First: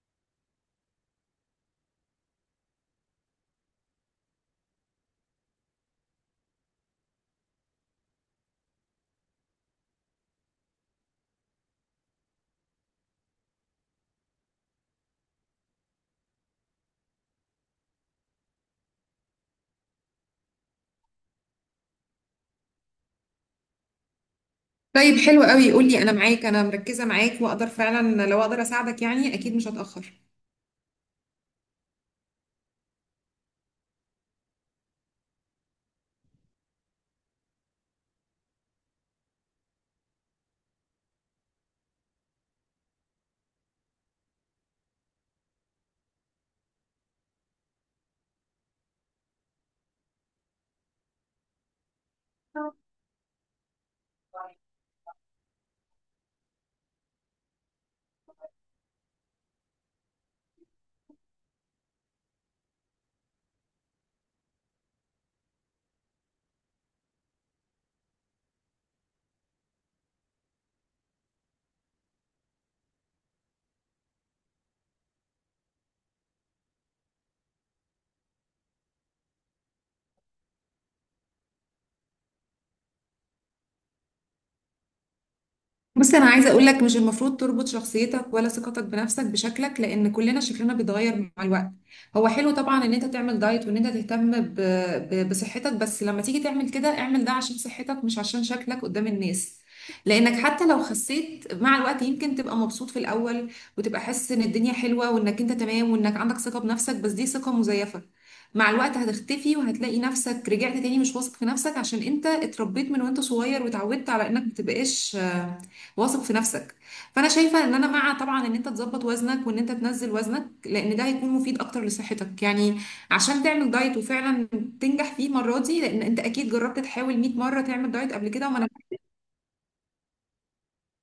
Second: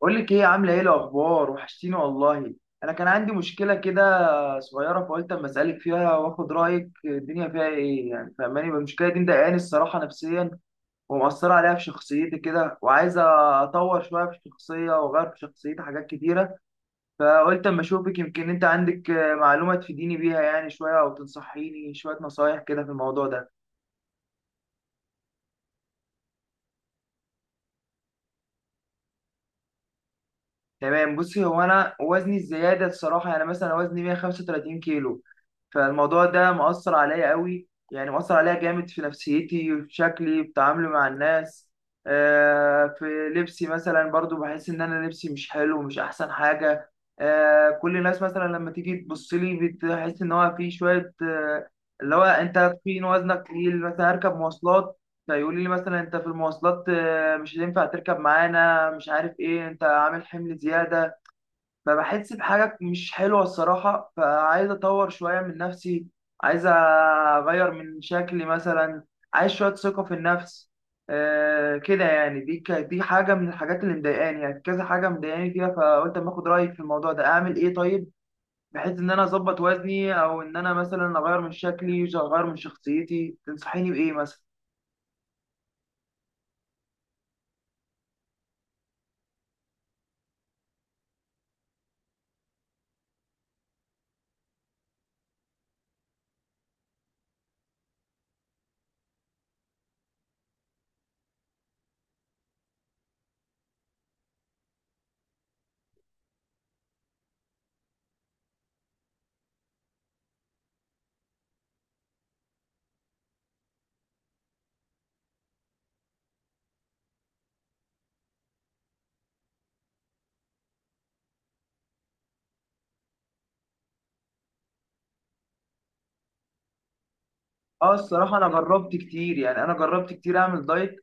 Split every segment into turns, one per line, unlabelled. بقول لك ايه؟ عامله ايه؟ الاخبار؟ وحشتيني والله. انا كان عندي مشكله كده صغيره، فقلت اما اسالك فيها واخد رايك. الدنيا فيها ايه يعني؟ فاهماني؟ المشكله دي مضايقاني الصراحه نفسيا، ومأثره عليها في شخصيتي كده، وعايزه اطور شويه في الشخصيه واغير في شخصيتي حاجات كتيره. فقلت اما اشوفك، يمكن انت عندك معلومه تفيديني بيها يعني شويه، او تنصحيني شويه نصايح كده في الموضوع ده.
طيب، حلو قوي. قول لي، انا معاك، انا مركزه معاك، واقدر فعلا لو اقدر اساعدك يعني اكيد مش هتاخر.
تمام. بصي، هو انا وزني الزياده الصراحه، يعني مثلا وزني 135 كيلو. فالموضوع ده مؤثر عليا قوي، يعني مؤثر عليا جامد في نفسيتي وفي شكلي في تعاملي مع الناس. في لبسي مثلا برضو بحس ان انا لبسي مش حلو، مش احسن حاجة. كل الناس مثلا لما تيجي تبص لي بتحس ان هو في شوية اللي هو انت تخين، وزنك تقيل. مثلا هركب مواصلات فيقول لي مثلا: انت في المواصلات مش هينفع تركب معانا، مش عارف ايه، انت عامل حمل زيادة. فبحس بحاجة مش حلوة الصراحة، فعايز أطور شوية من نفسي، عايز أغير من شكلي مثلا، عايز شوية ثقة في النفس. آه كده يعني. دي دي حاجة من الحاجات اللي مضايقاني، يعني كذا حاجة مضايقاني فيها، فقلت أما آخد رأيك في الموضوع ده. أعمل إيه طيب؟ بحيث إن أنا أظبط وزني، أو إن أنا مثلا أغير من شكلي، أغير من شخصيتي. تنصحيني بإيه مثلا؟
بص، انا عايزه اقول لك مش المفروض تربط شخصيتك ولا ثقتك بنفسك بشكلك، لان كلنا شكلنا بيتغير مع الوقت. هو حلو طبعا ان انت تعمل دايت وان انت تهتم بصحتك. بس لما تيجي تعمل كده، اعمل ده عشان صحتك مش عشان شكلك قدام الناس. لانك حتى لو خسيت مع الوقت يمكن تبقى مبسوط في الاول، وتبقى حاسس ان الدنيا حلوه وانك انت تمام وانك عندك ثقه بنفسك، بس دي ثقه مزيفه. مع الوقت هتختفي، وهتلاقي نفسك رجعت تاني مش واثق في نفسك، عشان انت اتربيت من وانت صغير واتعودت على انك متبقاش واثق في نفسك. فانا شايفه ان انا مع طبعا ان انت تظبط وزنك وان انت تنزل وزنك، لان ده هيكون مفيد اكتر لصحتك يعني. عشان تعمل دايت وفعلا تنجح فيه المره دي، لان انت اكيد جربت تحاول 100 مره تعمل
اه
دايت قبل
الصراحة
كده
أنا
وما
جربت
نجحتش.
كتير، يعني أنا جربت كتير أعمل دايت،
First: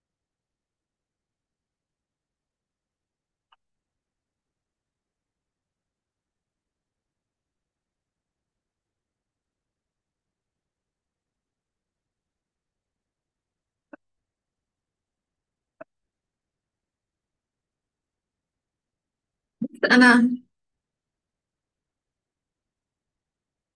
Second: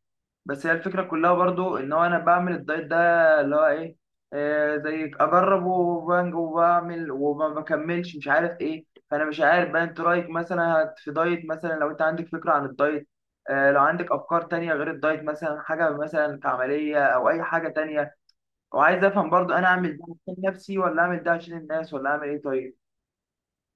بس هي الفكرة كلها برضو إن هو أنا بعمل الدايت ده اللي هو إيه، آه زي أجرب وبنج وبعمل وما بكملش، مش عارف إيه. فأنا مش عارف بقى أنت رأيك مثلا، في دايت مثلا، لو أنت عندك فكرة عن الدايت. آه لو عندك أفكار تانية غير الدايت مثلا، حاجة مثلا كعملية أو أي حاجة تانية. وعايز أفهم برضو، أنا أعمل ده عشان
انا
نفسي، ولا أعمل ده عشان الناس، ولا أعمل إيه طيب؟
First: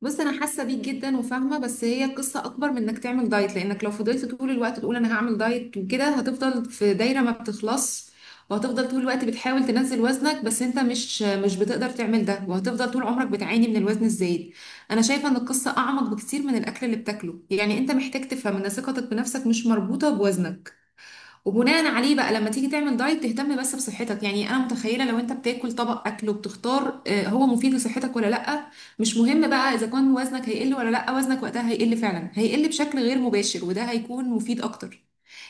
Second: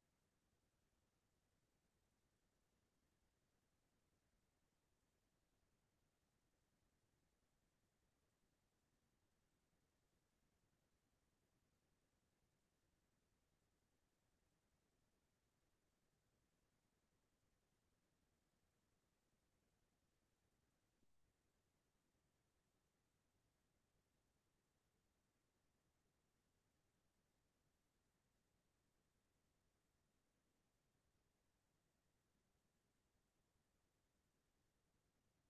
بص، انا حاسه بيك جدا وفاهمه، بس هي قصه اكبر من انك تعمل دايت، لانك لو فضلت طول الوقت تقول انا هعمل دايت وكده هتفضل في دايره ما بتخلص، وهتفضل طول الوقت بتحاول تنزل وزنك، بس انت مش بتقدر تعمل ده، وهتفضل طول عمرك بتعاني من الوزن الزايد. انا شايفه ان القصه اعمق بكتير من الاكل اللي بتاكله، يعني انت محتاج تفهم ان ثقتك بنفسك مش مربوطه بوزنك. وبناء عليه بقى، لما تيجي تعمل دايت، تهتم بس بصحتك. يعني انا متخيله لو انت بتاكل طبق اكل وبتختار هو مفيد لصحتك ولا لا. مش مهم بقى اذا كان وزنك هيقل ولا لا، وزنك وقتها هيقل، فعلا هيقل بشكل غير مباشر، وده هيكون مفيد اكتر.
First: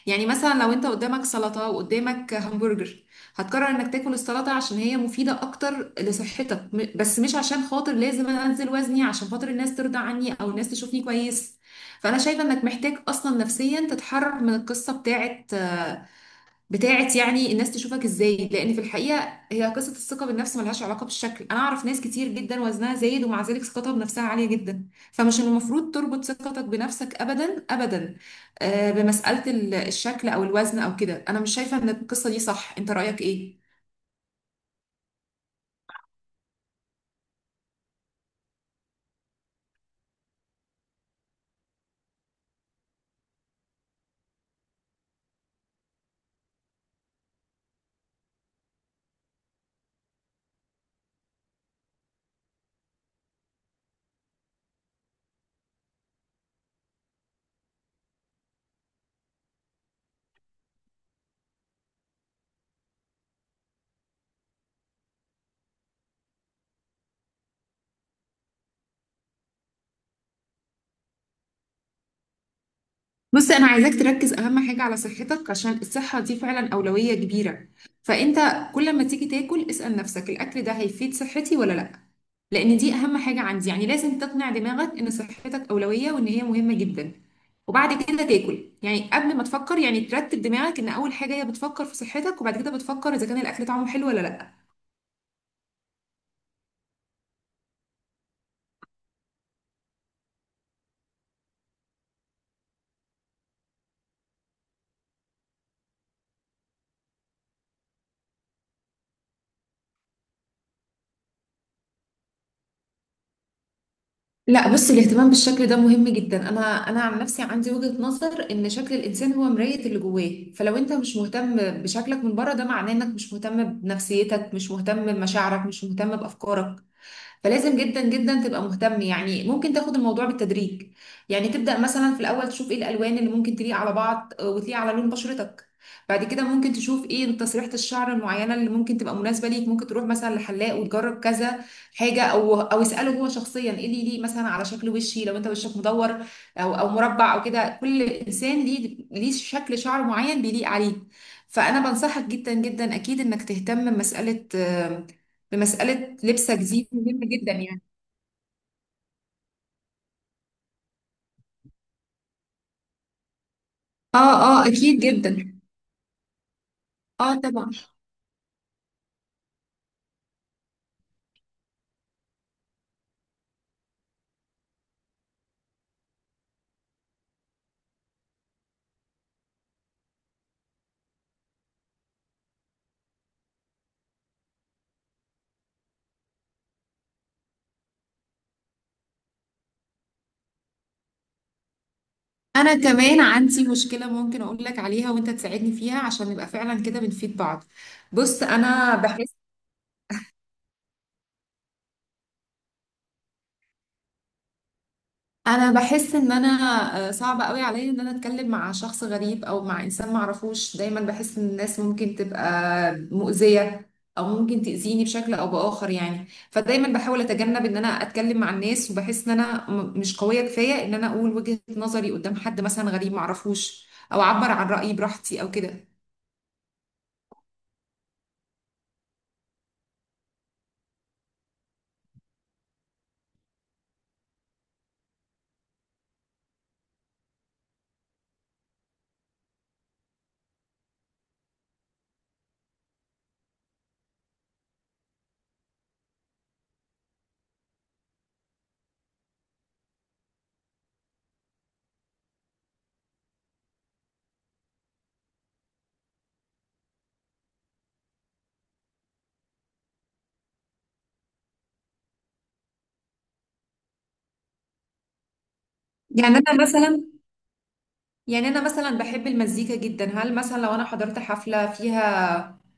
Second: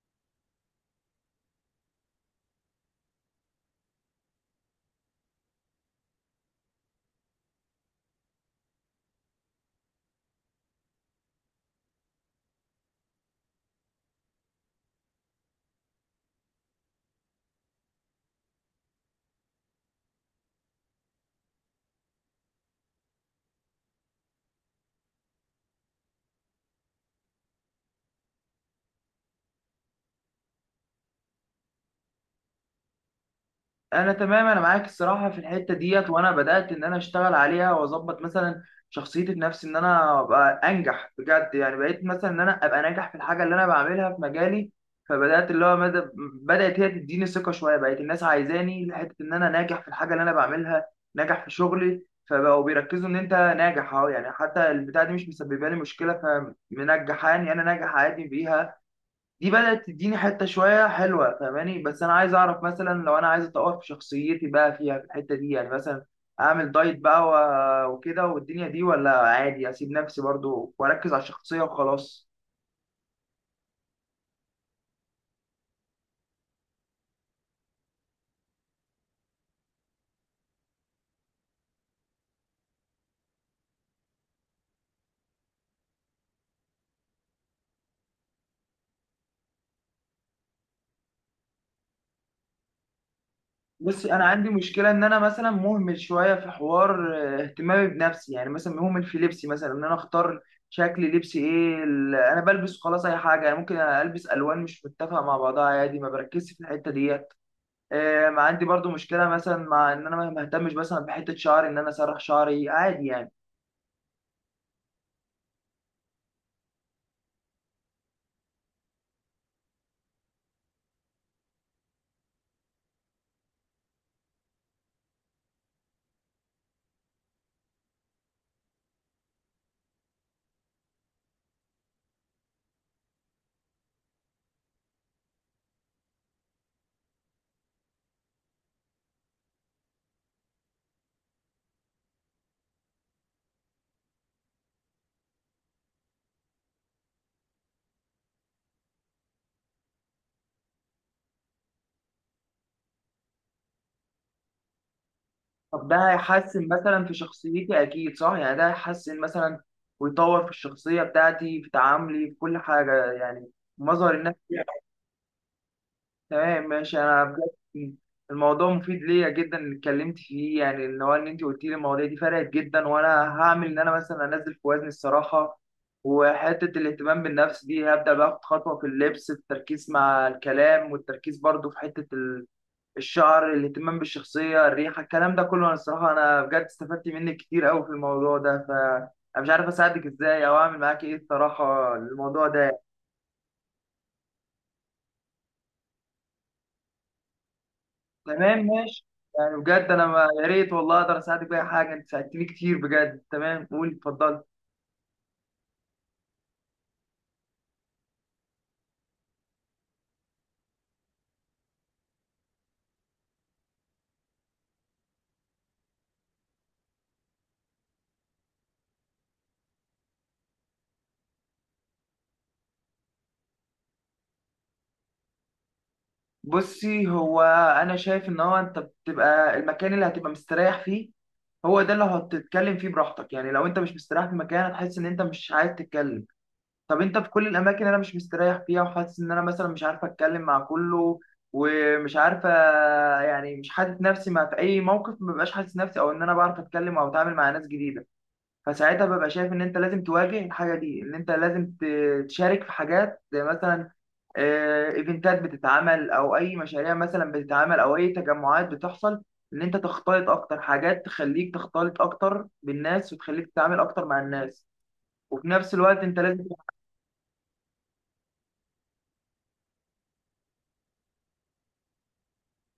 يعني مثلا لو انت قدامك سلطه وقدامك همبرجر، هتقرر انك تاكل السلطه عشان هي مفيده اكتر لصحتك، بس مش عشان خاطر لازم انا انزل وزني عشان خاطر الناس ترضى عني او الناس تشوفني كويس. فانا شايفه انك محتاج اصلا نفسيا تتحرر من القصه بتاعت يعني الناس تشوفك ازاي، لان في الحقيقه هي قصه الثقه بالنفس ملهاش علاقه بالشكل. انا اعرف ناس كتير جدا وزنها زايد ومع ذلك ثقتها بنفسها عاليه جدا، فمش المفروض تربط ثقتك بنفسك ابدا ابدا بمساله الشكل او الوزن او كده. انا مش شايفه ان القصه دي صح، انت رايك ايه؟
انا تمام، انا معاك الصراحه في الحته ديت. وانا بدات ان انا اشتغل عليها، واظبط مثلا شخصيتي في نفسي، ان انا ابقى انجح بجد. يعني بقيت مثلا ان انا ابقى ناجح في الحاجه اللي انا بعملها في مجالي. فبدات اللي هو مدى، بدات هي تديني ثقه شويه، بقت الناس عايزاني لحته ان انا ناجح في الحاجه اللي انا بعملها، ناجح في شغلي. فبقوا بيركزوا ان انت ناجح اهو، يعني حتى البتاع دي مش مسببه لي مشكله، فمنجحاني، انا ناجح عادي بيها. دي بدأت تديني حتة شوية حلوة، فاهماني؟ بس أنا عايز أعرف مثلا، لو أنا عايز أطور في شخصيتي بقى، فيها في الحتة دي يعني، مثلا أعمل دايت بقى وكده والدنيا دي، ولا عادي أسيب نفسي برضو وأركز على الشخصية وخلاص؟
بص، انا عايزاك تركز اهم حاجه على صحتك، عشان الصحه دي فعلا اولويه كبيره. فانت كل ما تيجي تاكل اسال نفسك الاكل ده هيفيد صحتي ولا لا، لان دي اهم حاجه عندي. يعني لازم تقنع دماغك ان صحتك اولويه وان هي مهمه جدا وبعد كده تاكل. يعني قبل ما تفكر، يعني ترتب دماغك ان اول حاجه هي بتفكر في صحتك، وبعد كده بتفكر اذا كان الاكل طعمه حلو
بصي،
ولا
أنا عندي
لا.
مشكلة إن أنا مثلا مهمل شوية في حوار اهتمامي بنفسي. يعني مثلا مهمل في لبسي، مثلا إن أنا أختار شكل لبسي إيه، أنا بلبس خلاص أي حاجة، يعني ممكن ألبس ألوان مش متفقة مع بعضها عادي، ما بركزش في الحتة دي. ما عندي برضو مشكله مثلا، مع ان انا ما اهتمش مثلا بحته شعري، ان انا اسرح شعري عادي يعني.
لا، بص، الاهتمام بالشكل ده مهم جدا. انا عن نفسي عندي وجهة نظر ان شكل الانسان هو مراية اللي جواه، فلو انت مش مهتم بشكلك من بره، ده معناه انك مش مهتم بنفسيتك، مش مهتم بمشاعرك، مش مهتم بافكارك. فلازم جدا جدا تبقى مهتم. يعني ممكن تاخد الموضوع بالتدريج، يعني تبدأ مثلا في الأول تشوف ايه الألوان اللي ممكن تليق على بعض وتليق على لون بشرتك. بعد كده ممكن تشوف ايه تسريحة الشعر المعينة اللي ممكن تبقى مناسبة ليك، ممكن تروح مثلا لحلاق وتجرب كذا حاجة، او اسأله هو شخصيا ايه اللي يليق مثلا على شكل وشي، لو انت وشك مدور او مربع او كده. كل انسان ليه شكل شعر معين بيليق عليه. فانا بنصحك جدا جدا اكيد انك تهتم بمساله
طب ده
بمسألة لبسك،
هيحسن
دي
مثلا في
مهمة جدا يعني.
شخصيتي اكيد صح؟ يعني ده هيحسن مثلا ويطور في الشخصيه بتاعتي، في تعاملي، في كل حاجه يعني مظهر الناس؟
اه، اه، اكيد جدا.
تمام ماشي. انا
اه طبعا.
بجد الموضوع مفيد ليا جدا اللي اتكلمت فيه، يعني اللي هو ان انت قلت لي المواضيع دي فرقت جدا. وانا هعمل ان انا مثلا انزل في وزني الصراحه، وحته الاهتمام بالنفس دي هبدا باخد خطوه في اللبس، التركيز مع الكلام، والتركيز برضو في حته الشعر، الاهتمام بالشخصيه، الريحه، الكلام ده كله. انا الصراحه انا بجد استفدت منك كتير قوي في الموضوع ده. انا مش عارف اساعدك ازاي او اعمل معاك ايه الصراحه، الموضوع
انا
ده.
كمان عندي مشكلة ممكن اقول لك عليها وانت تساعدني فيها، عشان نبقى فعلا كده بنفيد بعض. بص،
تمام ماشي، يعني بجد انا ما، يا ريت والله اقدر اساعدك باي حاجه، انت ساعدتني كتير بجد. تمام، قول اتفضل.
انا بحس ان انا صعب قوي عليا ان انا اتكلم مع شخص غريب او مع انسان معرفوش. دايما بحس ان الناس ممكن تبقى مؤذية او ممكن تأذيني بشكل او بآخر يعني. فدايما بحاول اتجنب ان انا اتكلم مع الناس، وبحس ان انا مش قوية كفاية ان انا اقول وجهة نظري قدام حد مثلا غريب معرفوش، او اعبر عن رأيي براحتي او كده.
بصي، هو انا شايف ان هو انت بتبقى المكان اللي هتبقى مستريح فيه، هو ده اللي هتتكلم فيه براحتك. يعني لو انت مش مستريح في مكان، هتحس ان انت مش عايز تتكلم. طب انت في كل الاماكن اللي انا مش مستريح فيها، وحاسس ان انا مثلا مش عارف اتكلم مع كله، ومش عارفه، يعني مش حاسس نفسي، مع في اي موقف ما ببقاش حاسس نفسي، او ان انا بعرف اتكلم او اتعامل مع ناس جديده. فساعتها ببقى شايف ان انت لازم تواجه الحاجه دي، ان انت لازم تشارك في حاجات، زي مثلا ايفنتات بتتعمل، او اي مشاريع مثلا بتتعمل، او اي تجمعات بتحصل، ان انت تختلط اكتر. حاجات تخليك تختلط اكتر بالناس، وتخليك تتعامل اكتر مع الناس. وفي نفس الوقت انت
يعني
لازم.
انا مثلا يعني انا مثلا بحب المزيكا جدا. هل مثلا لو انا حضرت حفلة فيها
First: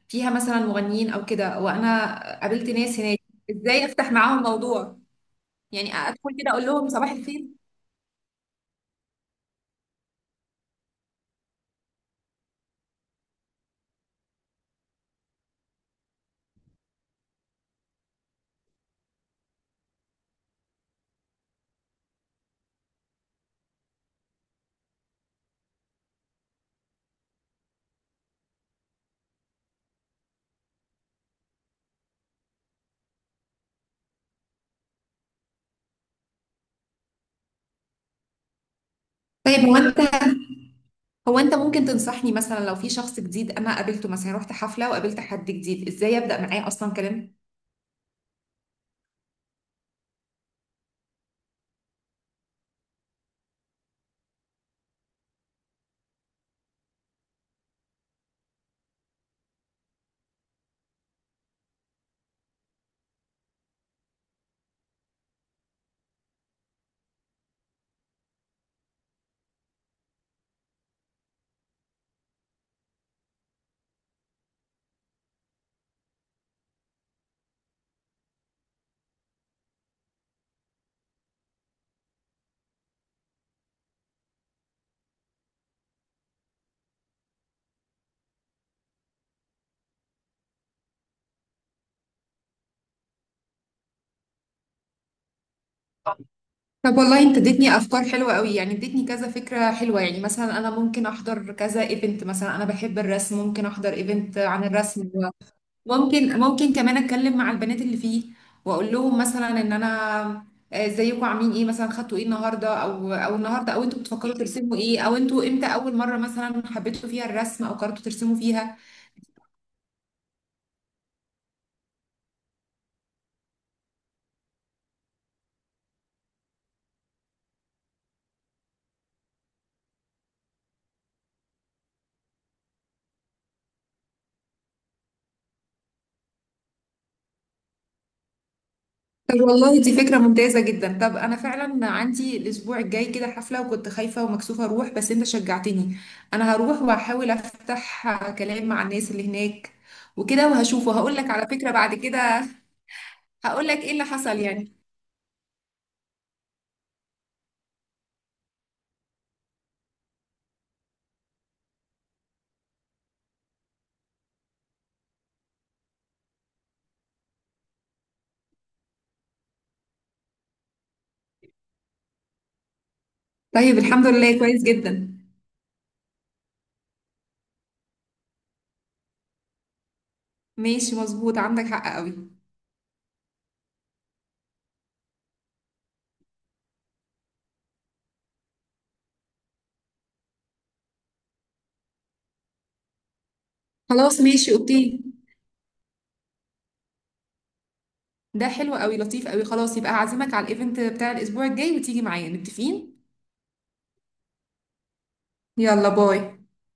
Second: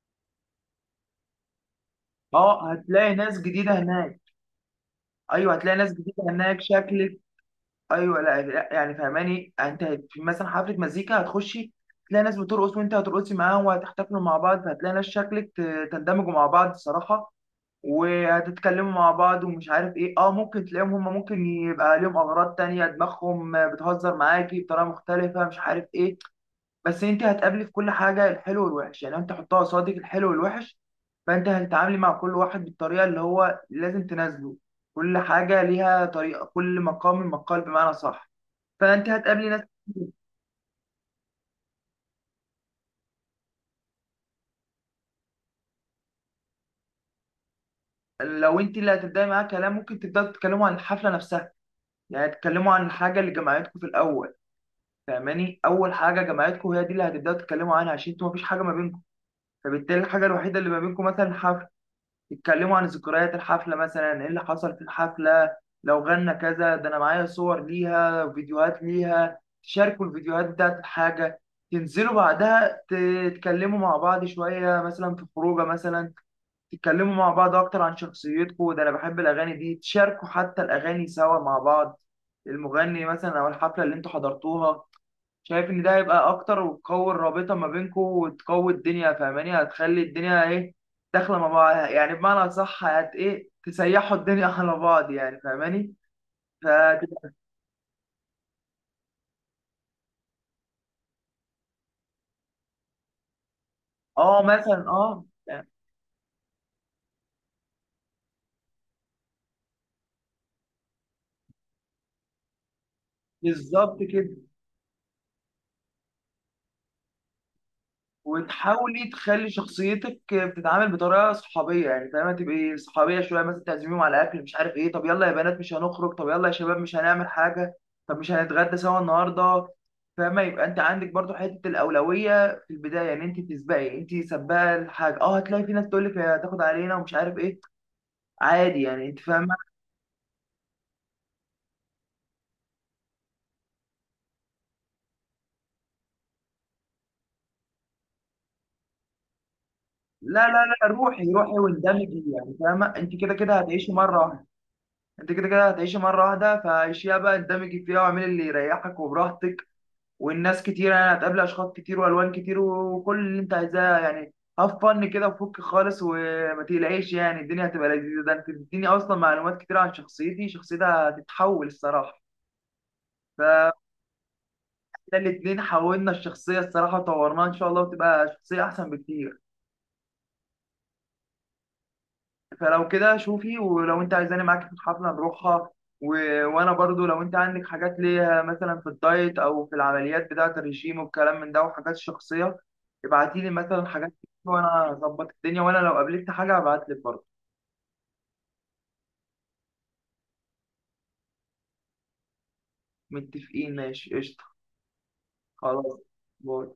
فيها مثلا مغنيين او كده، وانا قابلت
اه
ناس
هتلاقي
هناك،
ناس جديده
ازاي افتح
هناك.
معاهم موضوع؟
ايوه هتلاقي ناس
يعني
جديده
ادخل كده
هناك
اقول لهم صباح
شكل.
الخير؟
ايوه. لا لا، يعني فهماني انت، في مثلا حفله مزيكا هتخشي، تلاقي ناس بترقص وانت هترقصي معاهم، وهتحتفلوا مع بعض، فهتلاقي ناس شكلك تندمجوا مع بعض صراحه، وهتتكلموا مع بعض ومش عارف ايه. اه ممكن تلاقيهم هم، ممكن يبقى لهم اغراض تانية، دماغهم بتهزر معاكي بطريقه مختلفه، مش عارف ايه. بس انت هتقابلي في كل حاجه الحلو والوحش، يعني انت حطها قصادك الحلو والوحش. فانت هتتعاملي مع كل واحد بالطريقه اللي هو لازم تنازله، كل حاجه ليها طريقه، كل مقام مقال، بمعنى صح. فانت هتقابلي ناس.
طيب، هو انت ممكن تنصحني مثلا لو في شخص جديد انا قابلته، مثلا رحت حفله وقابلت حد جديد، ازاي ابدا معاه اصلا كلام؟
لو انت اللي هتبداي معاها كلام، ممكن تبداوا تتكلموا عن الحفله نفسها، يعني تتكلموا عن الحاجه اللي جمعتكم في الاول. فاهماني؟ اول حاجه جمعتكم هي دي اللي هتبداوا تتكلموا عنها، عشان انتوا مفيش حاجه ما بينكم. فبالتالي الحاجه الوحيده اللي ما بينكم مثلا الحفله، تتكلموا عن ذكريات الحفله، مثلا ايه اللي حصل في الحفله، لو غنى كذا، ده انا معايا صور ليها، فيديوهات ليها، تشاركوا الفيديوهات بتاعت الحاجه، تنزلوا بعدها تتكلموا مع بعض شويه مثلا في خروجه مثلا، تتكلموا مع بعض اكتر عن شخصيتكم: ده انا بحب الاغاني دي، تشاركوا حتى الاغاني سوا مع بعض، المغني مثلا او الحفله اللي انتوا حضرتوها. شايف ان ده هيبقى اكتر، وتقوي الرابطه ما بينكم وتقوي الدنيا. فاهماني؟ هتخلي الدنيا ايه، داخله مع بعض، يعني بمعنى صح هت ايه تسيحوا الدنيا على بعض يعني، فاهماني؟
طب والله
فتبقى.
انت اديتني افكار حلوه قوي، يعني اديتني كذا فكره حلوه. يعني مثلا انا ممكن احضر كذا ايفنت، مثلا انا بحب الرسم، ممكن احضر ايفنت
اه
عن
مثلا
الرسم.
اه يعني.
ممكن كمان اتكلم مع البنات اللي فيه، واقول لهم مثلا ان انا ازيكم عاملين ايه، مثلا خدتوا ايه النهارده او انتوا
بالظبط
بتفكروا
كده.
ترسموا ايه، او انتوا امتى اول مره مثلا حبيتوا فيها الرسم او قررتوا ترسموا فيها.
وتحاولي تخلي شخصيتك بتتعامل بطريقه صحابيه، يعني فاهمه؟ تبقي صحابيه شويه، مثلا تعزميهم على اكل مش عارف ايه: طب يلا يا بنات، مش هنخرج؟ طب يلا يا شباب، مش هنعمل حاجه؟ طب مش هنتغدى سوا النهارده؟ فاهمه؟ يبقى انت عندك برضو حته الاولويه في البدايه، يعني انت تسبقي، انت سباقه الحاجه. اه هتلاقي في ناس تقول لك هتاخد علينا ومش عارف ايه، عادي يعني، انت
طب
فاهمه.
والله دي فكرة ممتازة جدا. طب انا فعلا عندي الاسبوع الجاي كده حفلة، وكنت خايفة ومكسوفة اروح بس انت شجعتني. انا هروح وهحاول افتح كلام مع الناس اللي هناك
لا
وكده،
لا، لا
وهشوف وهقول لك
روحي
على
روحي
فكرة بعد
واندمجي،
كده،
يعني فاهمه؟ انت كده كده
هقول لك ايه
هتعيشي
اللي
مره
حصل
واحده.
يعني.
انت كده كده هتعيشي مره واحده، فعيشيها بقى، اندمجي فيها واعملي اللي يريحك وبراحتك. والناس كتير يعني، هتقابل اشخاص كتير والوان كتير، وكل اللي انت عايزاه يعني. هاف فن كده وفك خالص وما تقلقيش يعني، الدنيا هتبقى لذيذه. ده انت بتديني اصلا معلومات كتير عن شخصيتي، شخصيتها هتتحول الصراحه.
طيب،
فاحنا
الحمد لله، كويس جدا.
الاتنين حولنا الشخصيه الصراحه وطورناها ان شاء الله، وتبقى شخصيه احسن بكتير.
ماشي، مظبوط، عندك حق قوي.
فلو كده شوفي، ولو انت عايزاني معاكي في الحفله نروحها و... وانا برضو لو انت عندك حاجات ليها مثلا في الدايت، او في العمليات بتاعه الرجيم والكلام من ده، وحاجات شخصيه، ابعتي لي مثلا حاجات.
خلاص، ماشي،
وانا
اوكي.
هظبط الدنيا، وانا لو قابلت حاجه هبعت لك برضو.
ده حلو قوي، لطيف قوي. خلاص، يبقى هعزمك على الايفنت بتاع الاسبوع الجاي وتيجي معايا، متفقين.
متفقين ماشي قشطه.
يلا
خلاص،
باي.
باي.